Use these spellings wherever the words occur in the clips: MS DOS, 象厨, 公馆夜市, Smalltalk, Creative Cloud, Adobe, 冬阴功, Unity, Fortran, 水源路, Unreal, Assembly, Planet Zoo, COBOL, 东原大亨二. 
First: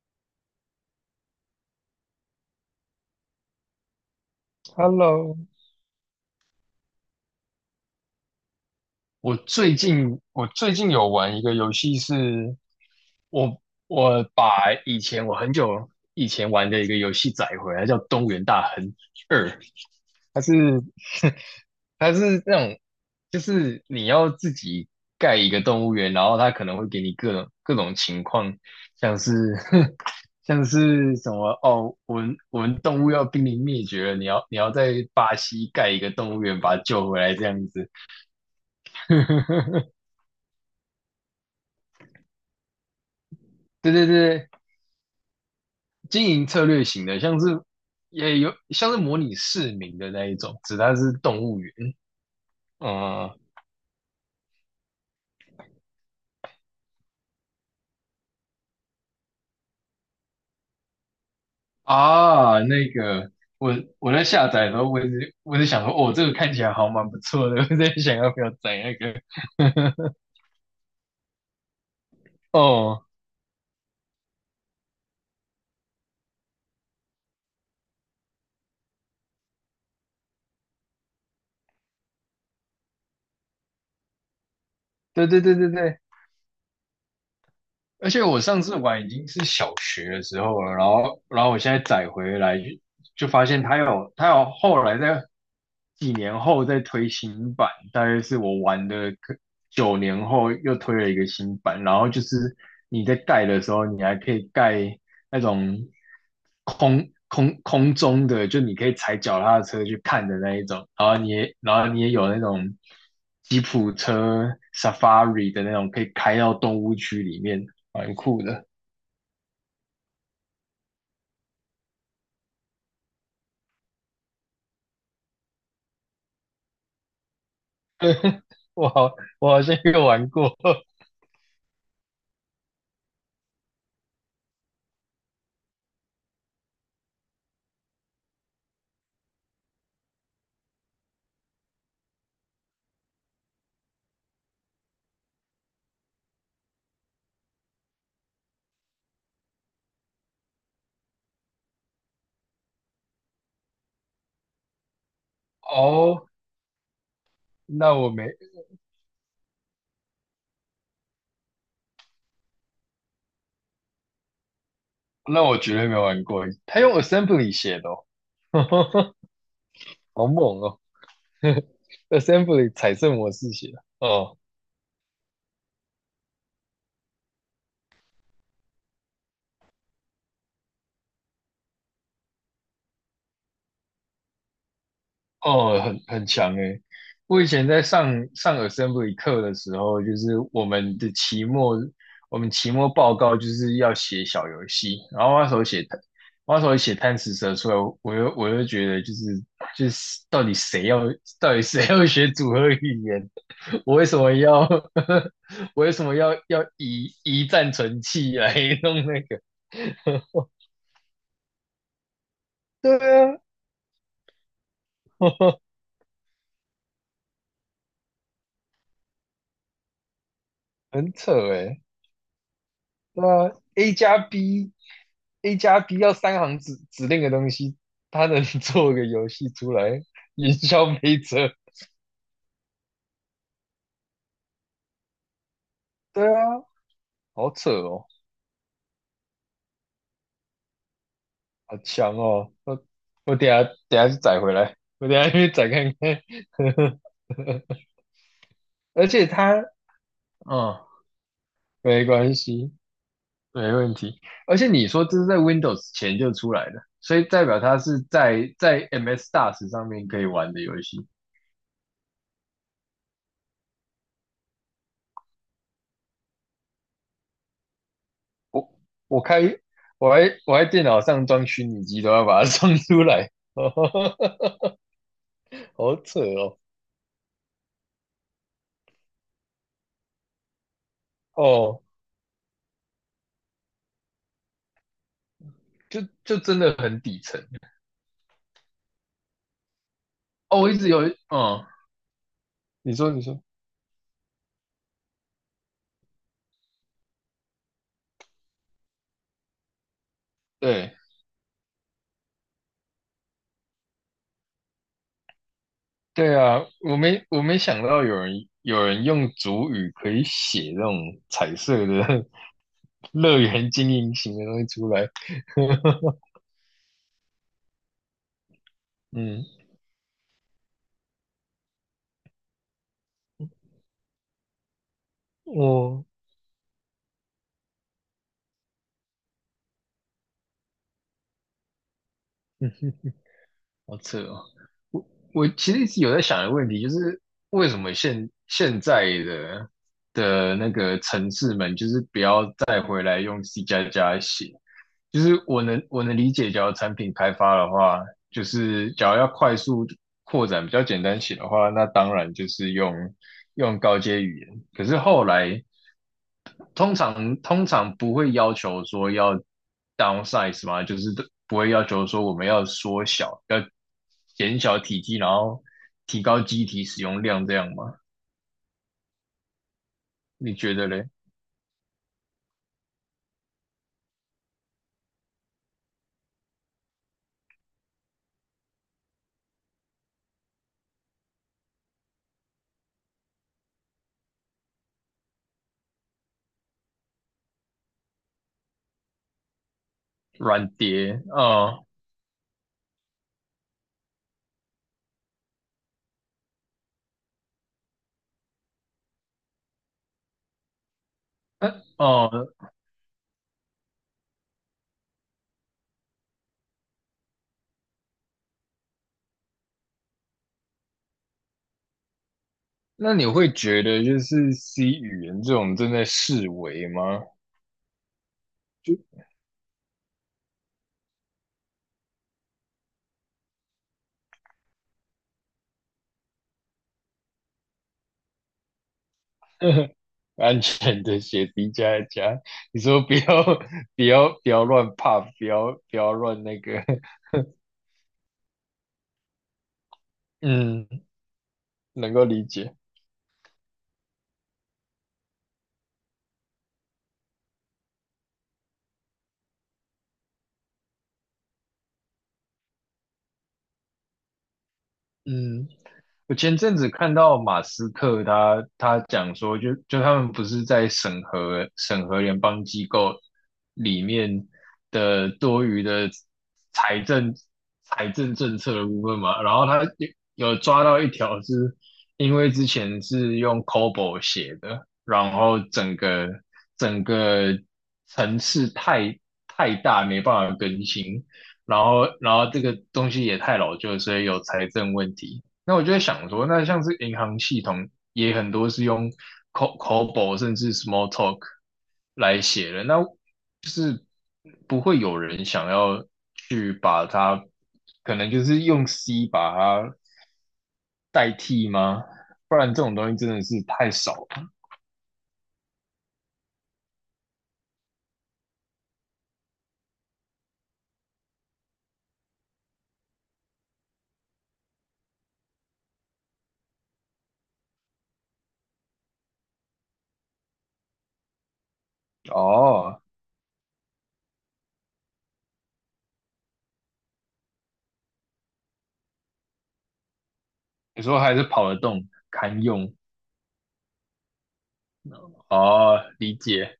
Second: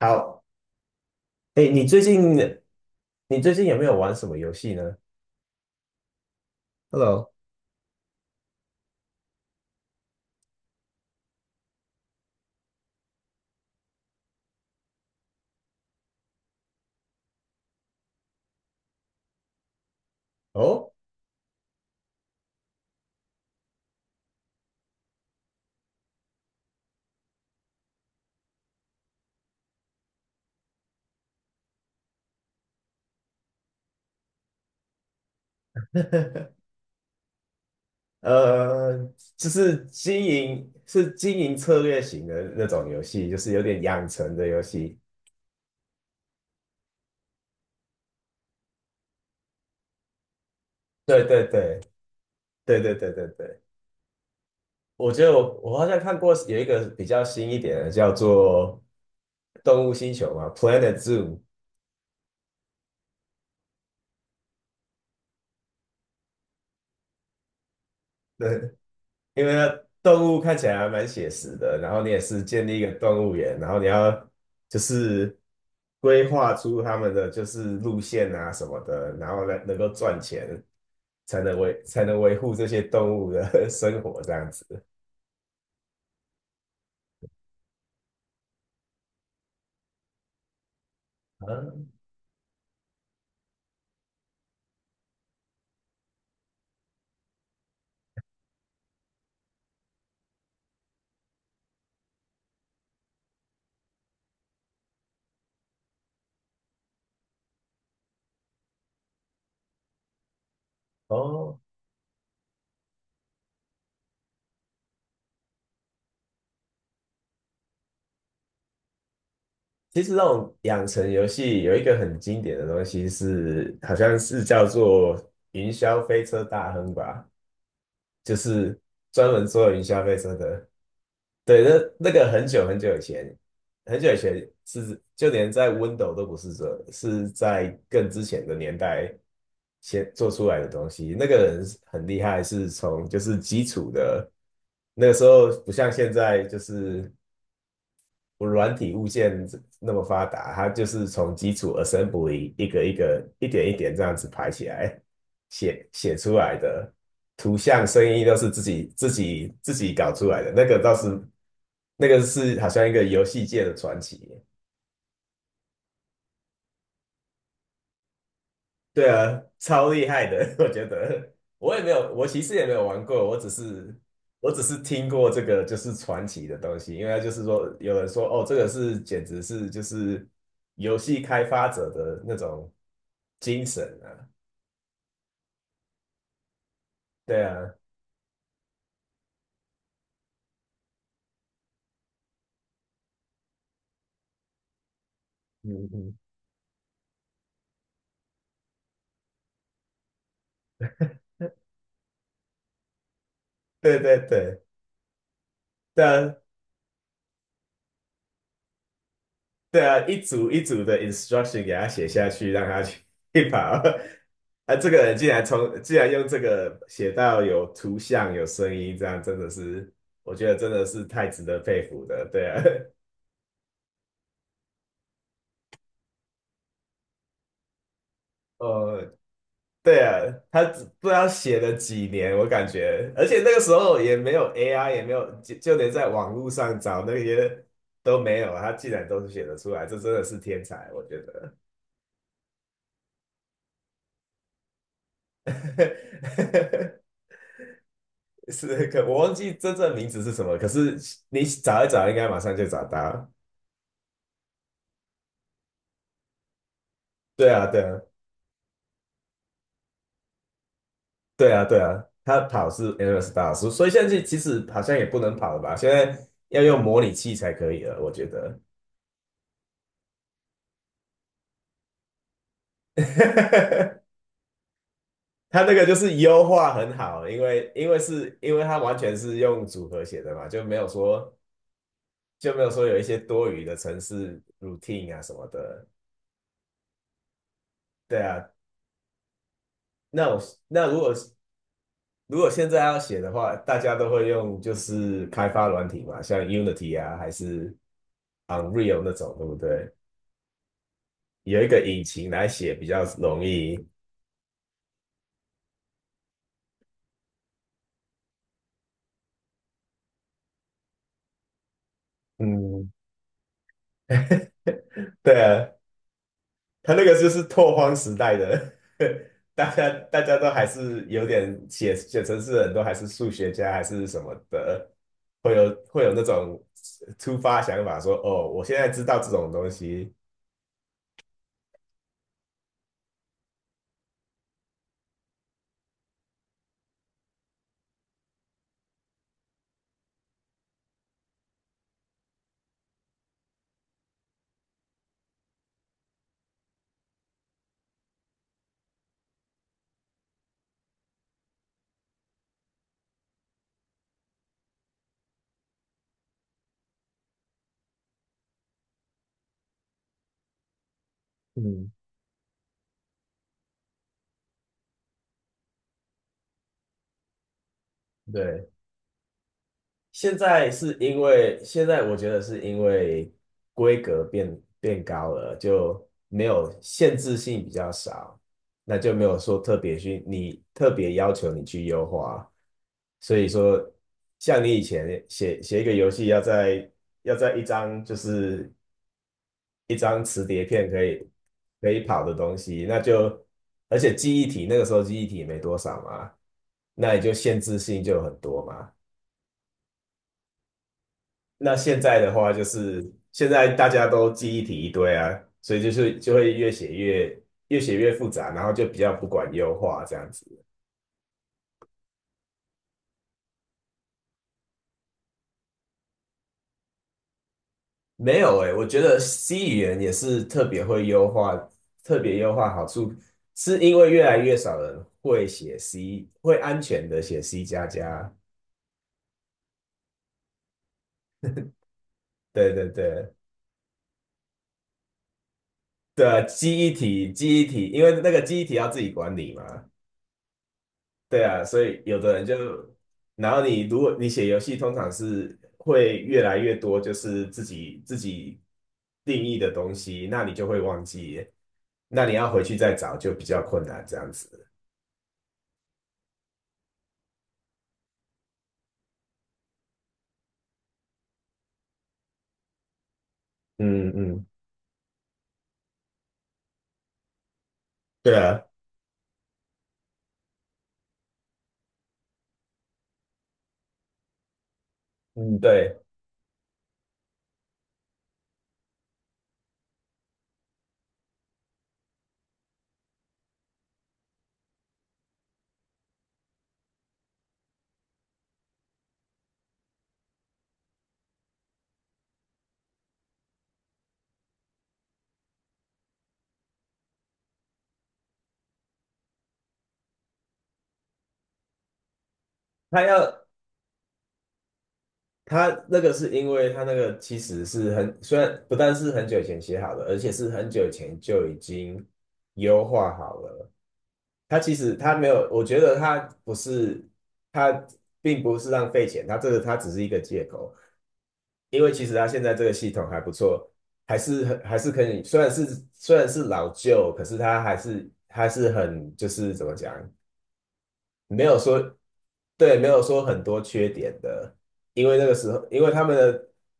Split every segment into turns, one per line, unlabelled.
好。哎，你最近你最近有没有玩什么游戏呢？
Hello，
Hello。
我最近有玩一个游戏是，我我把以前我很久以前玩的一个游戏载回来，叫《东原大亨二》，它是
哦。
它是那种就是你要自己盖一个动物园，然后它可能会给你各种情况，像是 像是什么哦，我们动物要濒临灭绝了，你要在巴西盖一个动物园 把它救回来这样子。
呃，就 是经营策略型的那种游戏，就是有点
对
养
对
成的
对，
游戏。
经营策略型的，像是也有像是模拟市民的那一种，只它是
对
动
对
物园。
对对对，
嗯
我觉得我好像看过有一个比较新一点的，叫做《动物星球》嘛，《Planet Zoo》。
啊，那个我在下载的时候，我是想说，哦，这个看起来好蛮不错的，我在想要不要
对。
载那个。
因为呢，动物看起来还蛮写实的，然后你也 是建立一个
哦，
动物园，然后你要就是规划出他们的就是路线啊什么的，然后呢能够赚钱，才能维护这些动物的 生活这样子。
对对对对对，而且我上次玩已经是小学的时候了，然后我现在
嗯。
载回来就发现它有后来在几年后再推新版，大约是我玩的可9年后又推了一个新版，然后就是你在盖的时候，你还可以盖那种空中的，就你可以踩脚踏车去看的那一种，
哦。
然后你也有那种吉普车 Safari 的那种，可以开到动物区里面，蛮酷的。
其实那种养成游戏有一个很经典的东西是，好像是叫做云霄飞车大亨吧。就是
我好，
专门
我好
做
像
云消
有
费
玩
车
过
的。对，那那个很久很久以前，很久以前是就连在 Windows 都不是这，是在更之前的年代先做出来的东西。那个人很厉害，是从就是基础的，那个时候不像现在就是我软体物件那么发达，它就是从基础 assembly 一个一个、一点一点这样子排起来，写
哦，
出来的图像、
那
声
我没，
音都是自己搞出来的。那个倒是，那个是好像一个游戏界的传奇。
那我绝对没玩过。他用 Assembly 写的哦，
对 啊，超厉害
好
的，
猛
我
哦
觉得。我也没 有，我其实也
，Assembly
没有
彩
玩
色
过，
模式写的哦。
我只是听过这个就是传奇的东西，因为它就是说有人说哦，这个是简直是就是游戏开发者的那种精神啊。
哦，很强诶。我
对
以前
啊。
在上 Assembl 课的时候，就是我们的期末，我们期末报告就是要写小游戏，然后那时候写
嗯
贪，
嗯。
我那时候写贪吃蛇出来，我又觉得就是到底谁要学组合语言，我
对
为
对
什么
对。
要 我为
对
什么
啊。
要以一战存器来弄那个？
对啊，一组一组的 instruction 给他写下去，让他
对
去
啊，
跑。啊，这个人竟然竟然用这个写到有图像、有声音，这样真的是，我觉得真的 是
很
太
扯
值得
诶。
佩服的。对啊。
对啊，A 加 B 要3行指令的东西，他能 做个
呃，
游戏出
对
来
啊，
营
他只
销
不知
没
道
车？
写了几年，我感觉，而且那个时候也没有 AI，也没有，就连在
对
网
啊，
络上找那
好
些
扯哦，
都没有，他竟然都是写得出来，这真的是天才，我觉得。
好强哦！我等一下去载回来，我等一下去载看看。
是可
而
我
且
忘记
他，
真正名字是什么，可
嗯，
是你找一
没
找，应该
关
马上就
系，
找到。
没问题。而且你说这是在 Windows 前就出来的，所以代
对
表
啊，
它
对啊。
是在 MS DOS 上面可以玩的游戏。
对啊，对啊，他跑是 e n e s s s 所以现在其实好像也不能跑了吧？现在要用模拟器才可以了，我觉得。
我我开我还我来电脑上装虚拟机都要把它装出来。
他那个就
好
是
扯
优
哦，
化很好，因为他完全是用组合写的嘛，
哦，
就没有说有一些多余的程式 routine 啊什么的。
就真的很底层
对啊。那我
哦。我一
那
直
如
有，
果是。
嗯，
如果现在
你
要
说
写
你
的
说，
话，大家都会用就是开发软体嘛，像 Unity 啊，还是 Unreal 那种，对不对？
对
有一个引擎来写比较容易。
对啊，我没想到有人用主语可以写这种彩色的
嗯。
乐园经营型的东西出来。
对啊，他那个就是拓荒时代的，
嗯，
大家都还是有点写程式，人，都还是数学家还是什么的，会
我
有那种突发想法说，哦，我现在知道这种东西。
好扯哦！我我其实一直有在想一个问题，就是为什么现在的那个城市们，就是不要再回来用 C 加加写。就是我能理解，假如产品开发的话，就是假如要快速扩展、比较简单写的话，那当然就是用高阶语言。可是后来通常不会要求说要 downsize 嘛，就是不会要
嗯。
求说我们要缩小，要减小体积，然后提高机体使用量这样吗？
对，现
你
在
觉得
是
嘞？
因为现在我觉得是因为规格变高了，就没有限制性比较少，那就没有说特别去你特别要求你去优化，所以说像你以前写一个游戏要在要在一张就是一张磁碟
软
片
碟，哦
可以跑的东西，那就而且记忆体那个时候记忆体也没多少嘛，那也就限制性就很多嘛。那现在的
哦，
话，就是现在大家都记忆体一堆啊，所以就是就会越写越复杂，然后就比较不管优化这样子。
那你会觉得就是 C 语言这种正在式微吗？
没有诶，我
就
觉得 C 语言也是特别会优化，特别优化好处是因为越来越少人会写 C，会安全的写 C 加加。
安全的写 D 加一加，
对
你
对
说不要
对。
不要乱 p 不要
对啊，
乱那个，
记忆体，因为那个记忆体要自己管理嘛。
嗯，
对啊，所以
能
有
够
的
理
人就，
解，
然后你如果你写游戏，通常是会越来越多，就是自己定义的东西，那你就会忘记，那你要回去再找就比较困难，这样子。
嗯。我前阵子看到马斯克他讲说就他们不是在审核联邦机构里
嗯嗯。
面的多余的财政财政
对
政
啊。
策的部分嘛，然后他有抓到一条是，因为之前是用 COBOL 写的，然
嗯
后整
对，
个整个层次太大，没办法更新，然后这个东西也太老旧，所以有财政问题。那我就在想说，那像是银行系统也很多是用 COBOL 甚至 small talk 来写的，那就是不会有人想要去把它，可能就是用 C 把它代替吗？不然这种
他
东西真的
要
是太少了。
他那个是因为他那个其实是很，虽然不但是很久以前写好的，而且是很久以前就已经优化好了。他其实他没有，我觉得他不是，他并不是浪费钱，他这个他只是一个借口，因为其实他现在这个系
哦，
统还不错，还是很还是可以，虽然是老旧，可是他还是很就是怎么讲，
你候还是
没有
跑得
说，
动，堪
对，没
用。
有说很多缺点的，因为那个时候，因为
哦，
他们
理
的，
解。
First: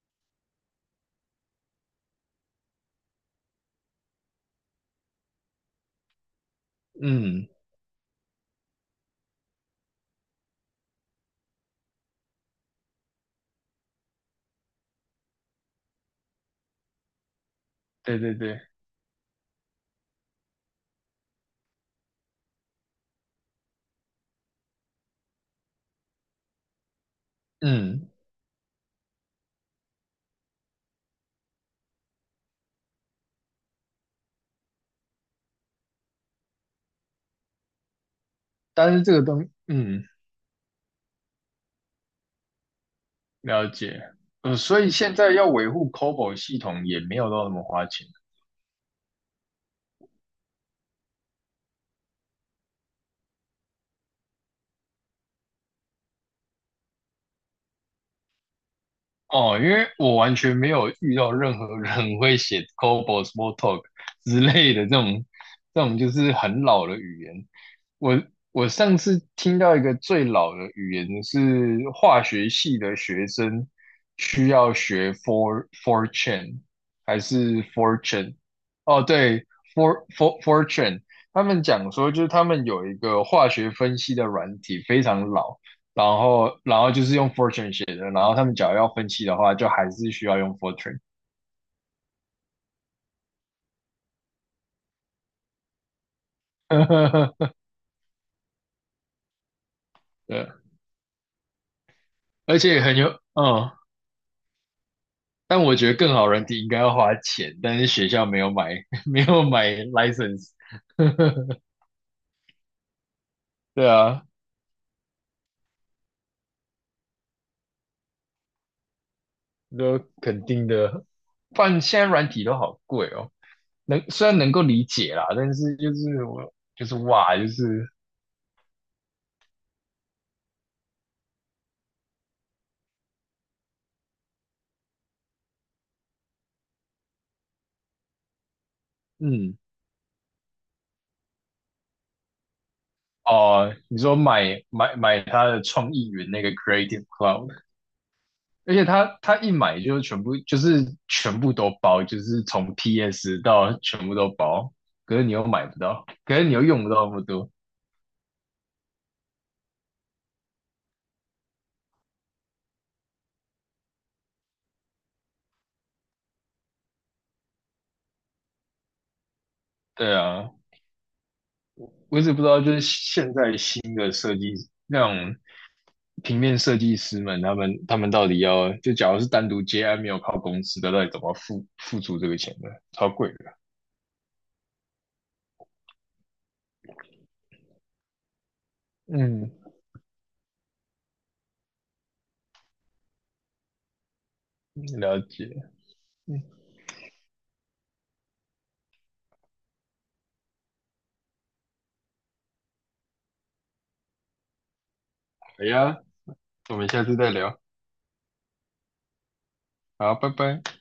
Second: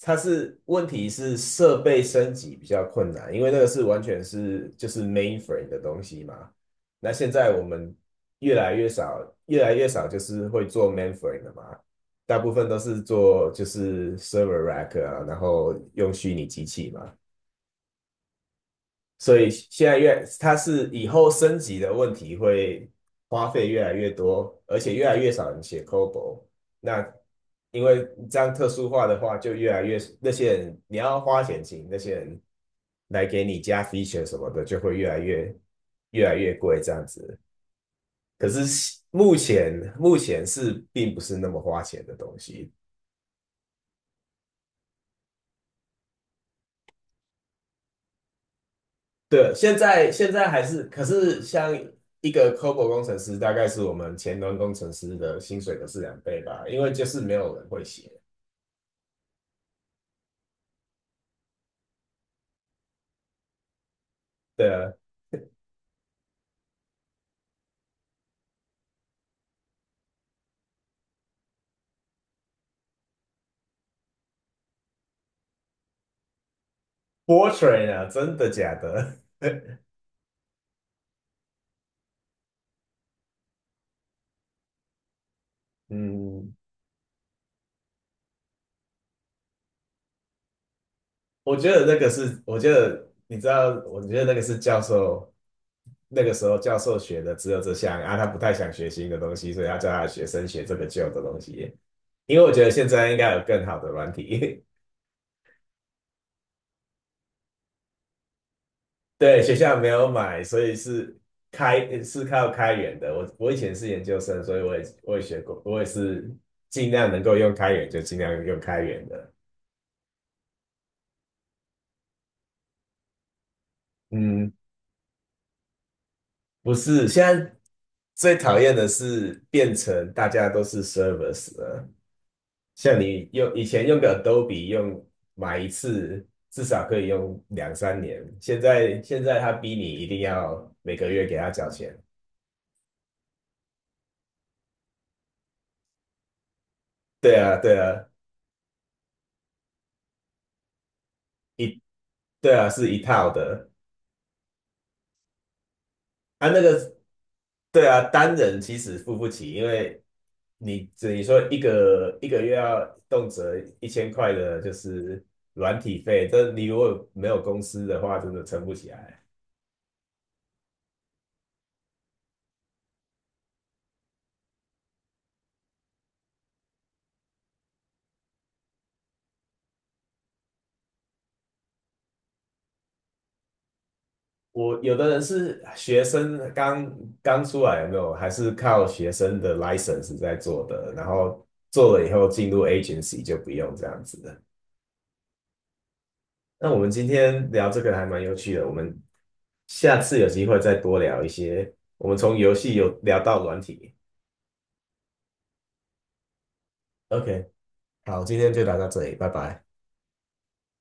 它是问题是设备升级比较困难，因为那个是完全是就是 mainframe 的东西嘛。那现
嗯，
在我们越来越少，越来越少就是会做 mainframe 的嘛，大部分都是做就是 server rack 啊，然后用虚拟机器嘛。
对对对，
所以现在越，它是以后升级的问题会花费越来越多，而且越来越少人写 COBOL。那因为
嗯，
这样特殊化的话，就越来越那些人你要花钱请那些人来给你加 feature 什么的，就会越来越贵这样子。可是
但是这个东，嗯。
目前是并不是那么花钱的东西，
了解，所以现在要维护 COBOL 系统也没有到那么花钱，
对，现在还是，可是像一个 COBOL 工程师，大概是我们前端工程师的薪水的是两倍吧，因为就是没有人会写。
哦，因为我完全没有遇到任何人 会写 COBOL、Smalltalk 之
对
类的这
啊
种这种就是很老的语言。我我上次听到一个最老的语言是化学系的学生需要学 for fortune 还是
，Fortran 啊，
fortune?
真的假
哦，
的？
对 ，for fortune,他们讲说就是他们有一个化学分析的软体非常老。然
嗯，
后然后就是用 Fortran 写的，然后他们假如要分析的话，就还是需要用 Fortran。
我觉得那个是，我觉得你知道，我觉得那个是那个时候教授学的只 有这项啊，他不太想学新的东西，所以他叫他的学生
对，
学这个旧的东西。因为我
而
觉得
且
现
很有，
在应该有更
嗯，
好的软体。
但我觉得更好软体应该要花钱，但是学校没有买，没
对，
有
学
买
校没有买，
license。
所以是 开是靠开源的。我以前
对
是研究
啊，
生，所以我也学过，我也是尽量能够用开源就尽量用开源的。
都肯定的，不然现在软体都好贵哦。虽然能
嗯，
够理解啦，但是就是我
不
就是
是，现
哇，就
在
是
最讨厌的是变成大家都是 service 了。像你用以前用个 Adobe 用买一次，至少可以用两三年，现在他
嗯
逼你一定要每个月给他缴钱。
哦，你说买他的创意云那个 Creative
对啊，
Cloud,
对啊，
而且他一买就全部就是全部都
一
包，就是
对啊，
从
是一套
PS
的。
到全部都包。可是你又买不到，可是
啊，
你
那
又用不
个
到那么多。
对啊，单人其实付不起，因为你说一个一个月要动辄一千块的，就是软体费，这你如果没有公司的话，真的撑不起来。
对啊，我只不知道就是现在新的设计那种平面设计师们，他们到底要就假如是单独接案没有靠公司的，到底怎么付出这个钱呢？超贵的。
我有的人是学生刚出来，有没有？还是靠学生
嗯，
的 license 在做的，然后做了以后进入 agency 就不用这样子。
了解。
那我们今天聊这个还蛮有趣的，我们下次有机会再多聊一些。我们从游戏有聊到软体。
好呀，我们下次再
OK，
聊。
好，今天就聊到这里，拜拜。
好，拜拜。